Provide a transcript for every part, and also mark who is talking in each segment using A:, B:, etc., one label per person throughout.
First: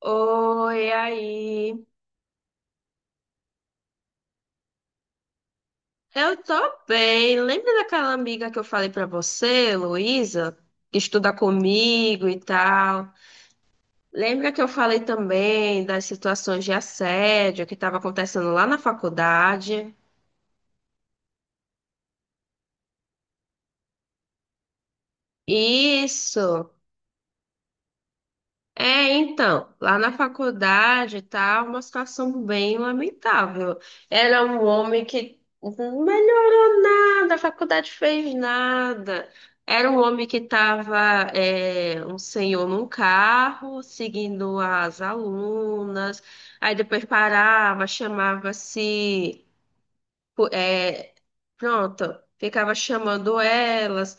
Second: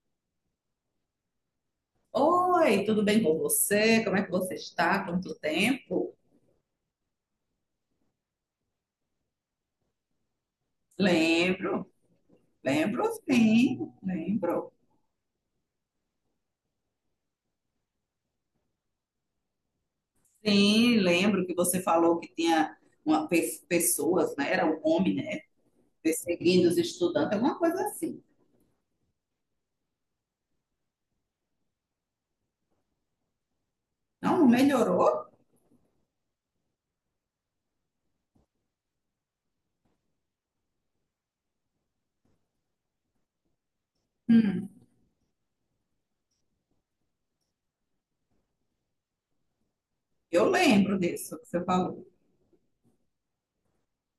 A: Oi, aí.
B: Oi, tudo bem com você? Como é que você está? Quanto tempo?
A: Eu tô bem. Lembra daquela amiga que eu falei pra você, Luísa, que estuda
B: Lembro,
A: comigo e
B: lembro,
A: tal?
B: sim,
A: Lembra que eu
B: lembro.
A: falei também das situações de assédio que estava acontecendo lá na faculdade?
B: Sim, lembro que você falou que tinha uma, pessoas, né? Era um homem, né? Perseguindo
A: Isso.
B: os estudantes, alguma coisa assim.
A: É, então, lá na faculdade tá uma situação bem lamentável.
B: Não,
A: Era
B: não
A: um homem
B: melhorou?
A: que não melhorou nada, a faculdade fez nada. Era um homem que estava, um senhor num carro, seguindo
B: Hum,
A: as alunas, aí depois parava, chamava-se
B: eu lembro
A: é,
B: disso que você
A: pronto,
B: falou.
A: ficava chamando elas,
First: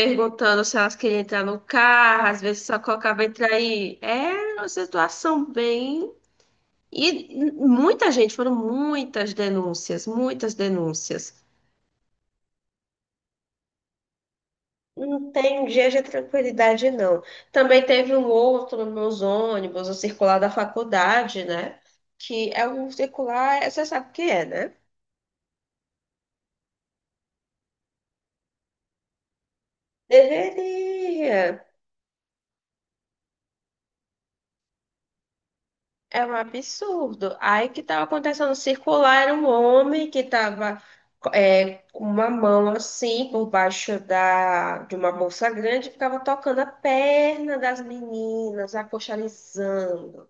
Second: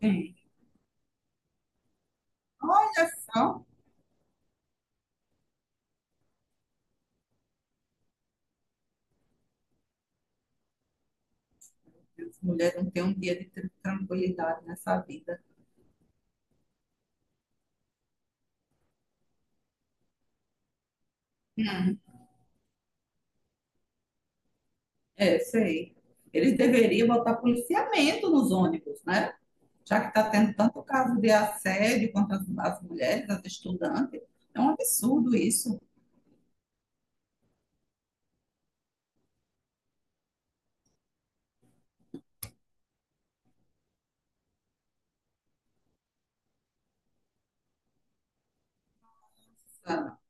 B: Sim.
A: se elas queriam entrar no carro, às vezes só
B: Olha
A: colocava entrar
B: só,
A: aí. Era uma situação bem. E muita gente, foram muitas denúncias, muitas denúncias.
B: as mulheres não têm um dia de tranquilidade nessa
A: Não
B: vida.
A: tem dia de tranquilidade, não. Também teve um outro nos meus ônibus, o circular da faculdade, né?
B: Hum,
A: Que é um circular, você sabe o que é, né?
B: é, sei. Eles deveriam botar policiamento nos ônibus, né? Já que está tendo tanto caso de
A: Deveria.
B: assédio contra as mulheres, as estudantes. É um absurdo isso.
A: É um absurdo. Aí o que estava acontecendo circular era um homem que estava com uma mão assim por baixo da, de uma bolsa grande, ficava tocando a perna das meninas,
B: Sabe?
A: acochalizando.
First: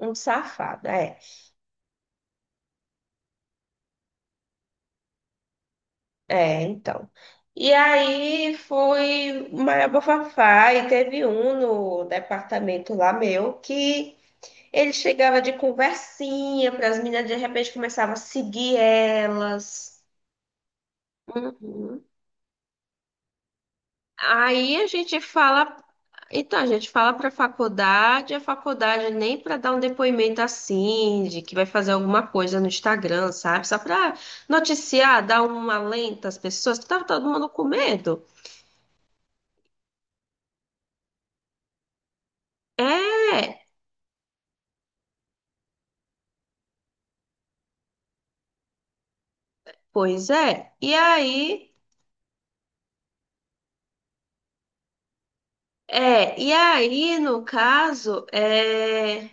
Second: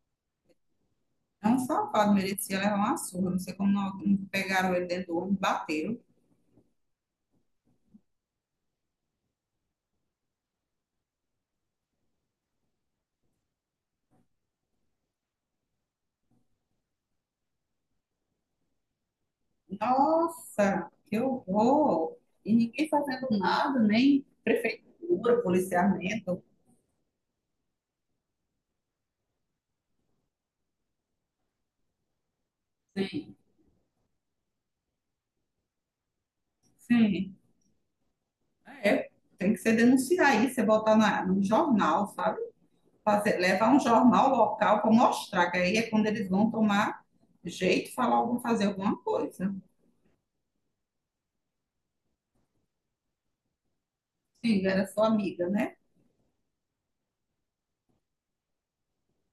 A: Um safado, é.
B: É um safado, merecia levar uma surra. Não sei como não, pegaram ele dentro do ônibus, bateram.
A: É, então. E aí foi o maior bafafá e teve um no departamento lá meu que ele chegava de conversinha para as meninas, de repente começava a seguir elas.
B: Nossa, que
A: Uhum.
B: horror! E ninguém fazendo nada, nem
A: Aí a gente
B: prefeitura,
A: fala,
B: policiamento.
A: então a gente fala para a faculdade nem para dar um depoimento assim, de que vai fazer alguma coisa no Instagram,
B: Sim,
A: sabe? Só para noticiar, dar um alento às pessoas, que tava todo
B: sim.
A: mundo com medo.
B: É, tem que ser denunciar isso, você botar no jornal, sabe? Fazer,
A: É,
B: levar um jornal local para mostrar, que aí é quando eles vão tomar jeito, falar algum, fazer alguma coisa.
A: pois é. E aí,
B: Sim, era sua amiga, né?
A: é, e aí, no caso,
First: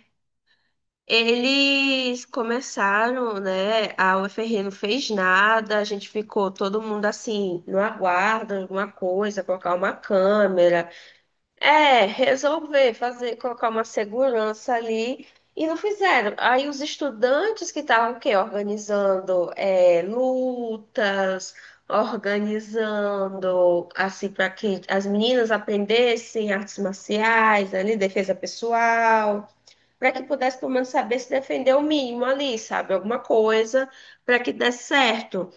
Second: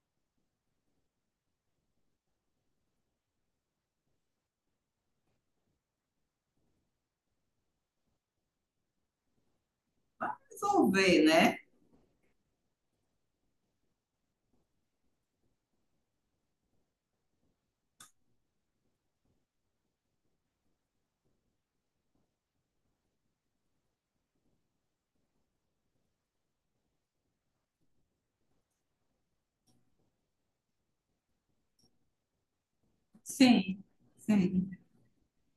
A: Eles começaram, né? A UFRN não fez nada, a gente ficou todo mundo assim, no aguardo, alguma coisa, colocar uma câmera.
B: Resolver, né?
A: É, resolver fazer, colocar uma segurança ali. E não fizeram. Aí os estudantes que estavam o quê? Organizando lutas, organizando assim para que as meninas aprendessem artes marciais, ali, defesa pessoal para que pudesse pelo menos saber se defender o mínimo ali, sabe? Alguma
B: Sim,
A: coisa para que
B: sim,
A: desse certo.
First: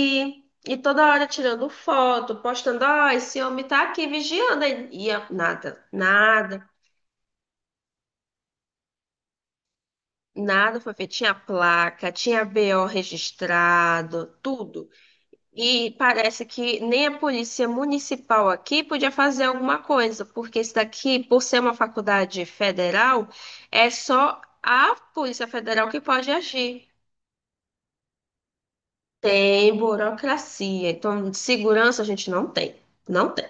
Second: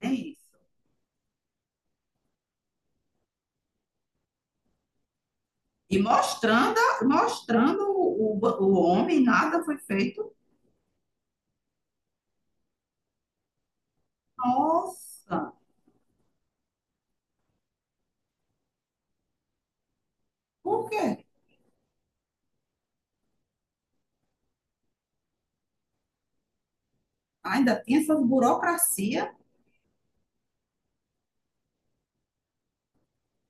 B: é isso.
A: e toda hora tirando foto, postando, ó, esse homem tá aqui vigiando. E nada,
B: E
A: nada,
B: mostrando, mostrando o homem, nada foi feito.
A: nada foi feito. Tinha placa, tinha BO registrado, tudo.
B: Nossa,
A: E parece que nem a polícia municipal aqui podia fazer alguma coisa, porque isso
B: por
A: daqui,
B: quê?
A: por ser uma faculdade federal, é só a Polícia Federal que pode agir.
B: Ainda tem essas burocracia,
A: Tem burocracia. Então, de segurança a gente não tem. Não tem.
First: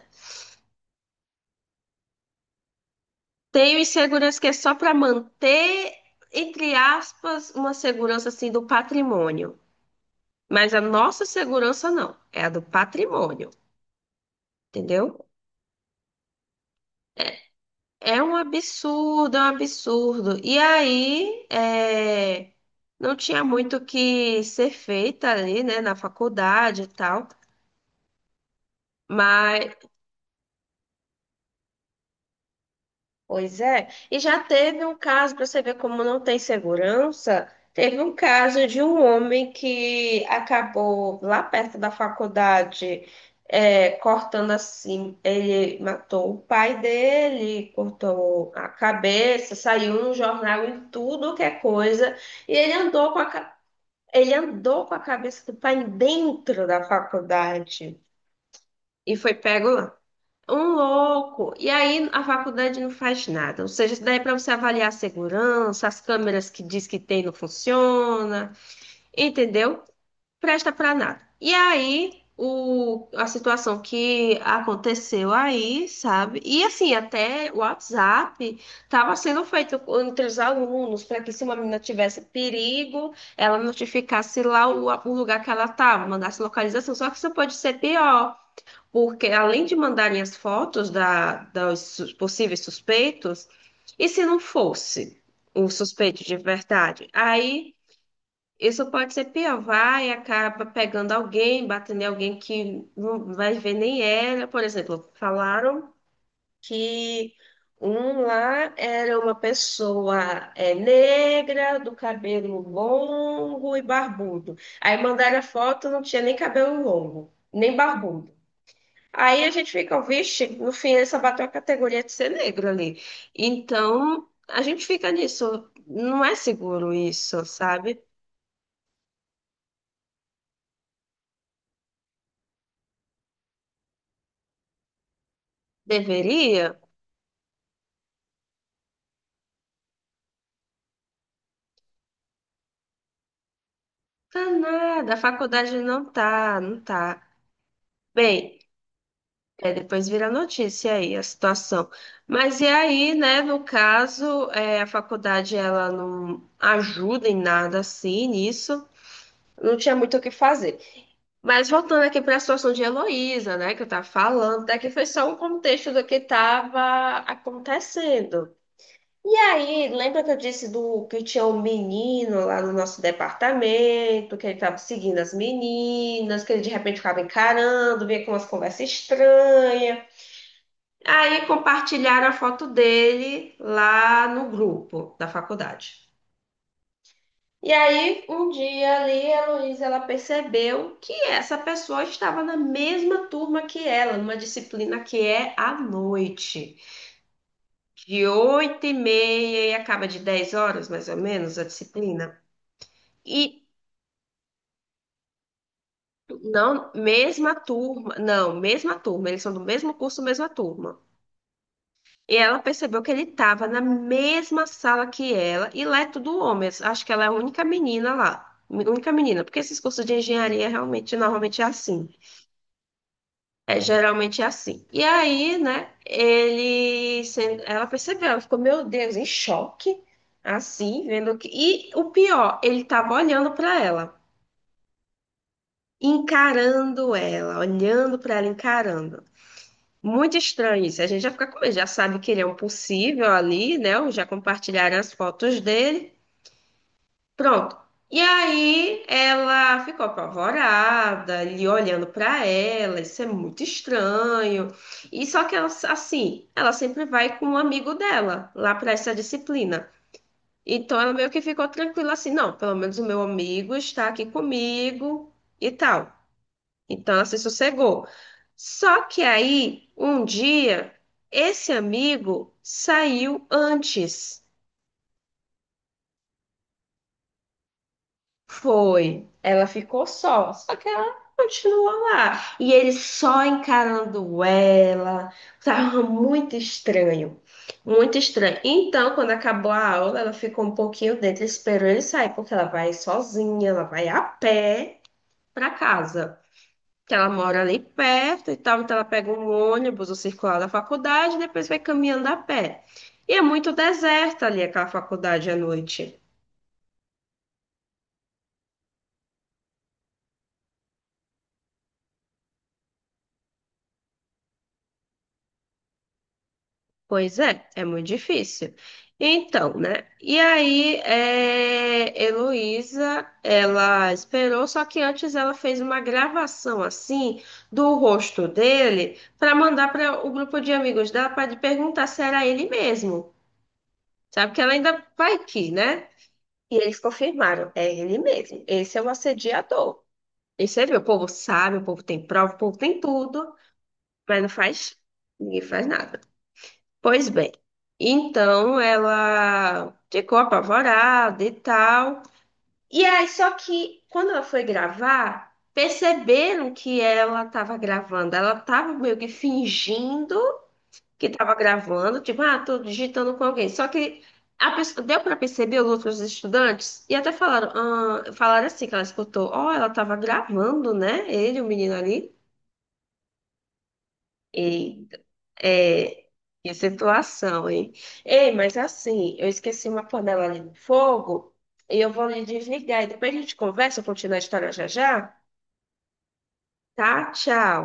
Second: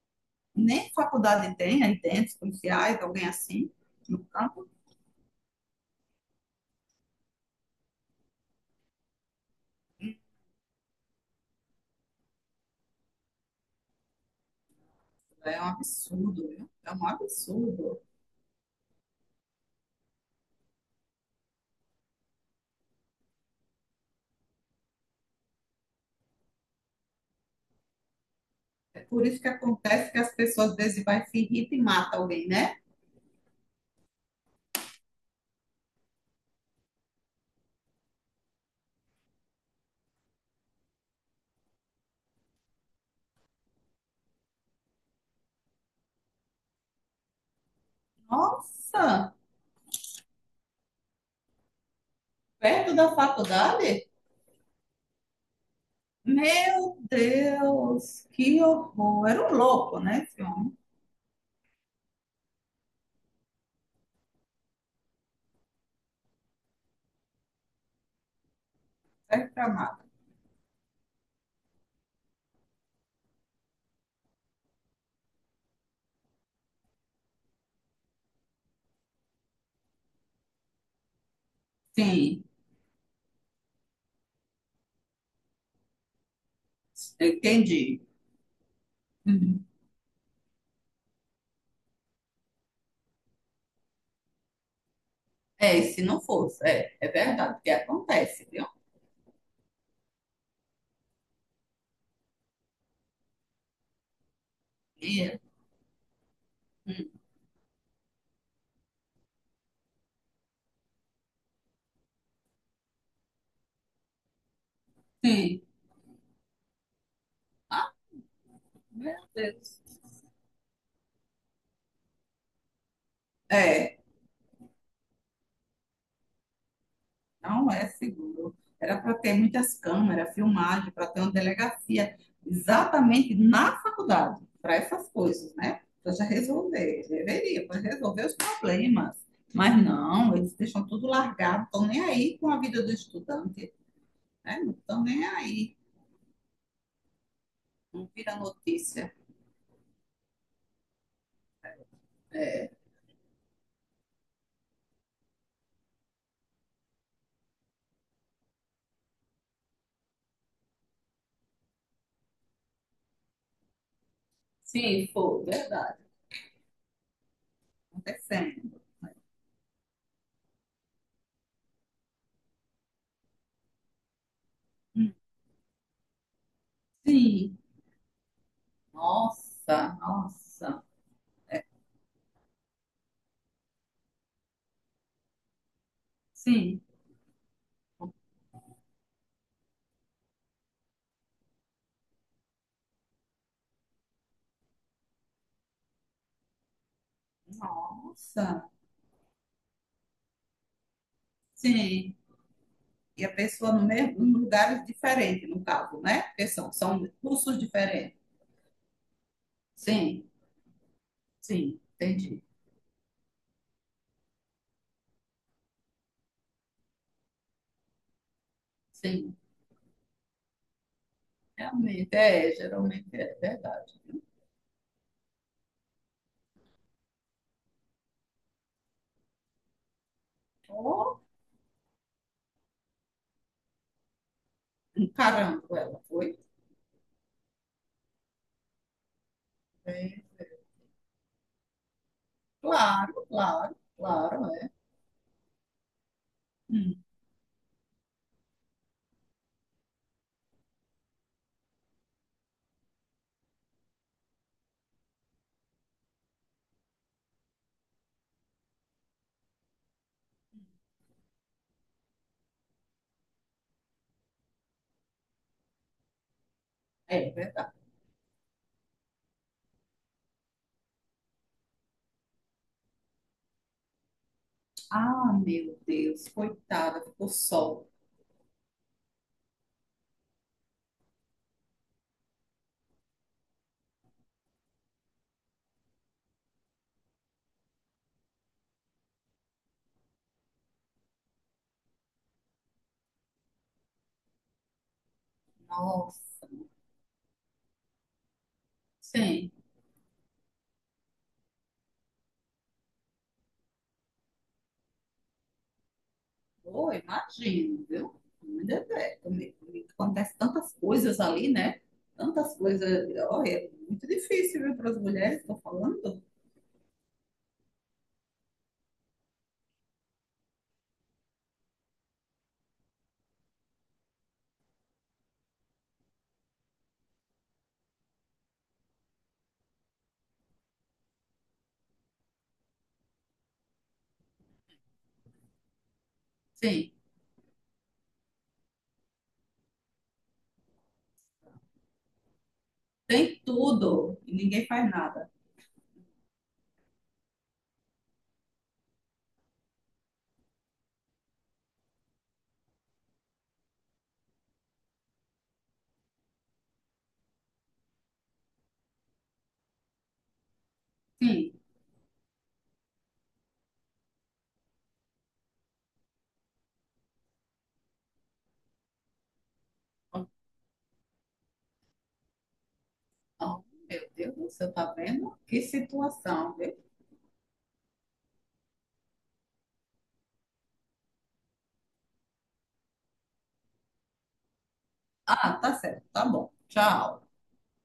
B: nem faculdade tem, aí dentro, policiais, alguém assim,
A: Tem o
B: no
A: insegurança que é
B: campo.
A: só para manter, entre aspas, uma segurança assim do patrimônio. Mas a nossa segurança não, é a do patrimônio, entendeu?
B: É um absurdo, viu? É um absurdo.
A: É um absurdo, é um absurdo. E aí, não tinha muito o que ser feito ali, né, na faculdade e tal.
B: É por isso que
A: Mas
B: acontece que as pessoas às vezes vai se irrita e mata alguém, né?
A: pois é. E já teve um caso, para você ver como não tem segurança, teve um caso de um homem que acabou lá perto da faculdade, cortando assim. Ele matou o pai dele, cortou a
B: Nossa,
A: cabeça, saiu no jornal em tudo que é coisa. E
B: perto da faculdade?
A: ele andou com a cabeça do pai dentro da
B: Meu
A: faculdade.
B: Deus, que
A: E
B: horror.
A: foi
B: Era um
A: pego lá.
B: louco, né, esse
A: Um
B: homem?
A: louco. E aí a faculdade não faz nada. Ou seja, isso daí é para você avaliar a segurança, as câmeras que diz que tem não funciona,
B: Serve pra
A: entendeu?
B: nada.
A: Presta para nada. E aí a situação que aconteceu aí, sabe? E assim, até o WhatsApp estava sendo feito entre os alunos para que se uma menina tivesse
B: Sim,
A: perigo, ela notificasse lá o lugar que ela estava, mandasse localização. Só que isso pode ser
B: entendi.
A: pior porque além
B: Uhum.
A: de mandarem as fotos dos possíveis suspeitos, e se não fosse o
B: É, se não
A: suspeito de
B: fosse, é,
A: verdade?
B: é verdade, que
A: Aí
B: acontece, viu?
A: isso pode ser pior, vai e acaba pegando alguém, batendo em alguém que não vai ver nem ela. Por exemplo,
B: E,
A: falaram que um lá era uma pessoa negra, do cabelo longo e barbudo. Aí mandaram a
B: sim,
A: foto, não tinha nem cabelo longo, nem barbudo.
B: meu
A: Aí a gente
B: Deus.
A: fica, vixe, no fim ele só bateu a categoria de ser negro ali.
B: É.
A: Então, a gente fica nisso. Não é seguro isso,
B: Não é
A: sabe?
B: seguro. Era para ter muitas câmeras, filmagem, para ter uma delegacia exatamente na faculdade, para essas coisas, né? Para já
A: Deveria?
B: resolver, deveria, para resolver os problemas. Mas não, eles deixam tudo largado, estão nem aí com a vida do estudante,
A: Tá
B: né? Não estão
A: nada, a
B: nem aí,
A: faculdade não tá, não tá.
B: não vira
A: Bem,
B: notícia.
A: depois vira notícia aí a situação. Mas e aí, né, no caso, a faculdade ela não ajuda em nada assim nisso, não tinha muito o que fazer. Mas voltando aqui para a situação de Heloísa, né, que eu estava falando, daqui foi
B: Sim,
A: só um
B: foi,
A: contexto
B: verdade,
A: do que estava acontecendo.
B: acontecendo.
A: E aí, lembra que eu disse do que tinha um menino lá no nosso departamento, que ele estava
B: Hum,
A: seguindo as meninas, que ele de repente ficava
B: Sim,
A: encarando, vinha com umas conversas
B: nossa,
A: estranhas.
B: nossa,
A: Aí compartilharam a foto dele lá no grupo da faculdade.
B: sim,
A: E aí, um dia ali, a Heloísa, ela percebeu que essa pessoa estava na mesma turma que ela, numa disciplina que é à noite, de
B: nossa,
A: 8h30 e acaba de 10 horas, mais ou menos, a
B: sim.
A: disciplina.
B: E a
A: E
B: pessoa no mesmo, em lugares diferentes, no caso, né? Porque são,
A: não,
B: são
A: mesma
B: cursos
A: turma,
B: diferentes.
A: não, mesma turma, eles são do mesmo curso,
B: Sim,
A: mesma turma.
B: sim,
A: E
B: entendi.
A: ela percebeu que ele estava na mesma sala que ela, e lá é tudo homens, acho que ela é a única menina lá. Única
B: Sim,
A: menina, porque esses cursos de engenharia realmente normalmente é assim.
B: realmente, é, geralmente é
A: É,
B: verdade.
A: geralmente é assim. E aí, né, ela percebeu, ela ficou, meu Deus, em choque, assim,
B: Oh,
A: vendo que. E o pior, ele tava olhando para ela,
B: um carango ela foi.
A: encarando ela, olhando para ela, encarando.
B: É,
A: Muito
B: é.
A: estranho isso. A gente já fica com medo, já sabe que ele é um possível
B: Claro, claro,
A: ali, né? Já
B: claro, é.
A: compartilharam as fotos dele.
B: Hum,
A: Pronto. E aí ela ficou apavorada, ele olhando pra ela, isso é muito estranho. E só que ela, assim, ela sempre vai com um amigo dela lá pra essa disciplina. Então ela meio que ficou tranquila assim, não, pelo menos o meu amigo está aqui comigo e tal. Então ela
B: é
A: se
B: verdade.
A: sossegou. Só que aí, um dia, esse amigo saiu antes.
B: Ah, meu Deus, coitada, ficou sol.
A: Foi. Ela ficou só, só que ela continuou lá. E ele só encarando ela. Tava muito estranho. Muito estranho. Então, quando acabou a aula, ela ficou um pouquinho dentro, esperou ele sair, porque ela vai sozinha, ela vai a pé para casa.
B: Nossa,
A: Que ela mora ali perto e tal, então ela pega um
B: sim.
A: ônibus, o circular da faculdade, e depois vai caminhando a pé. E é muito deserta ali aquela faculdade à noite.
B: Pô, imagino, viu? Ainda bem, também acontece tantas coisas ali, né? Tantas coisas. Olha, é muito difícil, viu, para as mulheres, estou falando.
A: Pois é, é muito difícil. Então, né? E aí, Heloísa, ela esperou, só que antes ela fez uma gravação assim do rosto dele para mandar para o grupo de amigos dela para perguntar se era ele mesmo. Sabe que ela ainda vai que, né? E
B: Sim,
A: eles confirmaram, é ele mesmo. Esse é o assediador. E você vê, o povo sabe, o povo tem prova, o povo tem
B: tem
A: tudo,
B: tudo e
A: mas não
B: ninguém faz
A: faz,
B: nada.
A: ninguém faz nada. Pois bem, então ela ficou apavorada e tal. E aí, só que quando ela foi gravar, perceberam que ela estava gravando. Ela estava meio que fingindo que
B: Sim.
A: estava gravando, tipo, ah, tô digitando com alguém. Só que a pessoa, deu para perceber os outros estudantes e até falaram assim que ela escutou, ó, ela estava gravando, né? Ele, o menino ali.
B: Oh, meu Deus do céu, tá
A: Eita.
B: vendo? Que
A: É,
B: situação,
A: que
B: viu?
A: situação, hein? Ei, mas assim, eu esqueci uma panela ali no fogo e eu vou lhe desligar. E depois a gente conversa, continua a história já já,
B: Ah, tá certo, tá bom. Tchau.
A: tá? Tchau.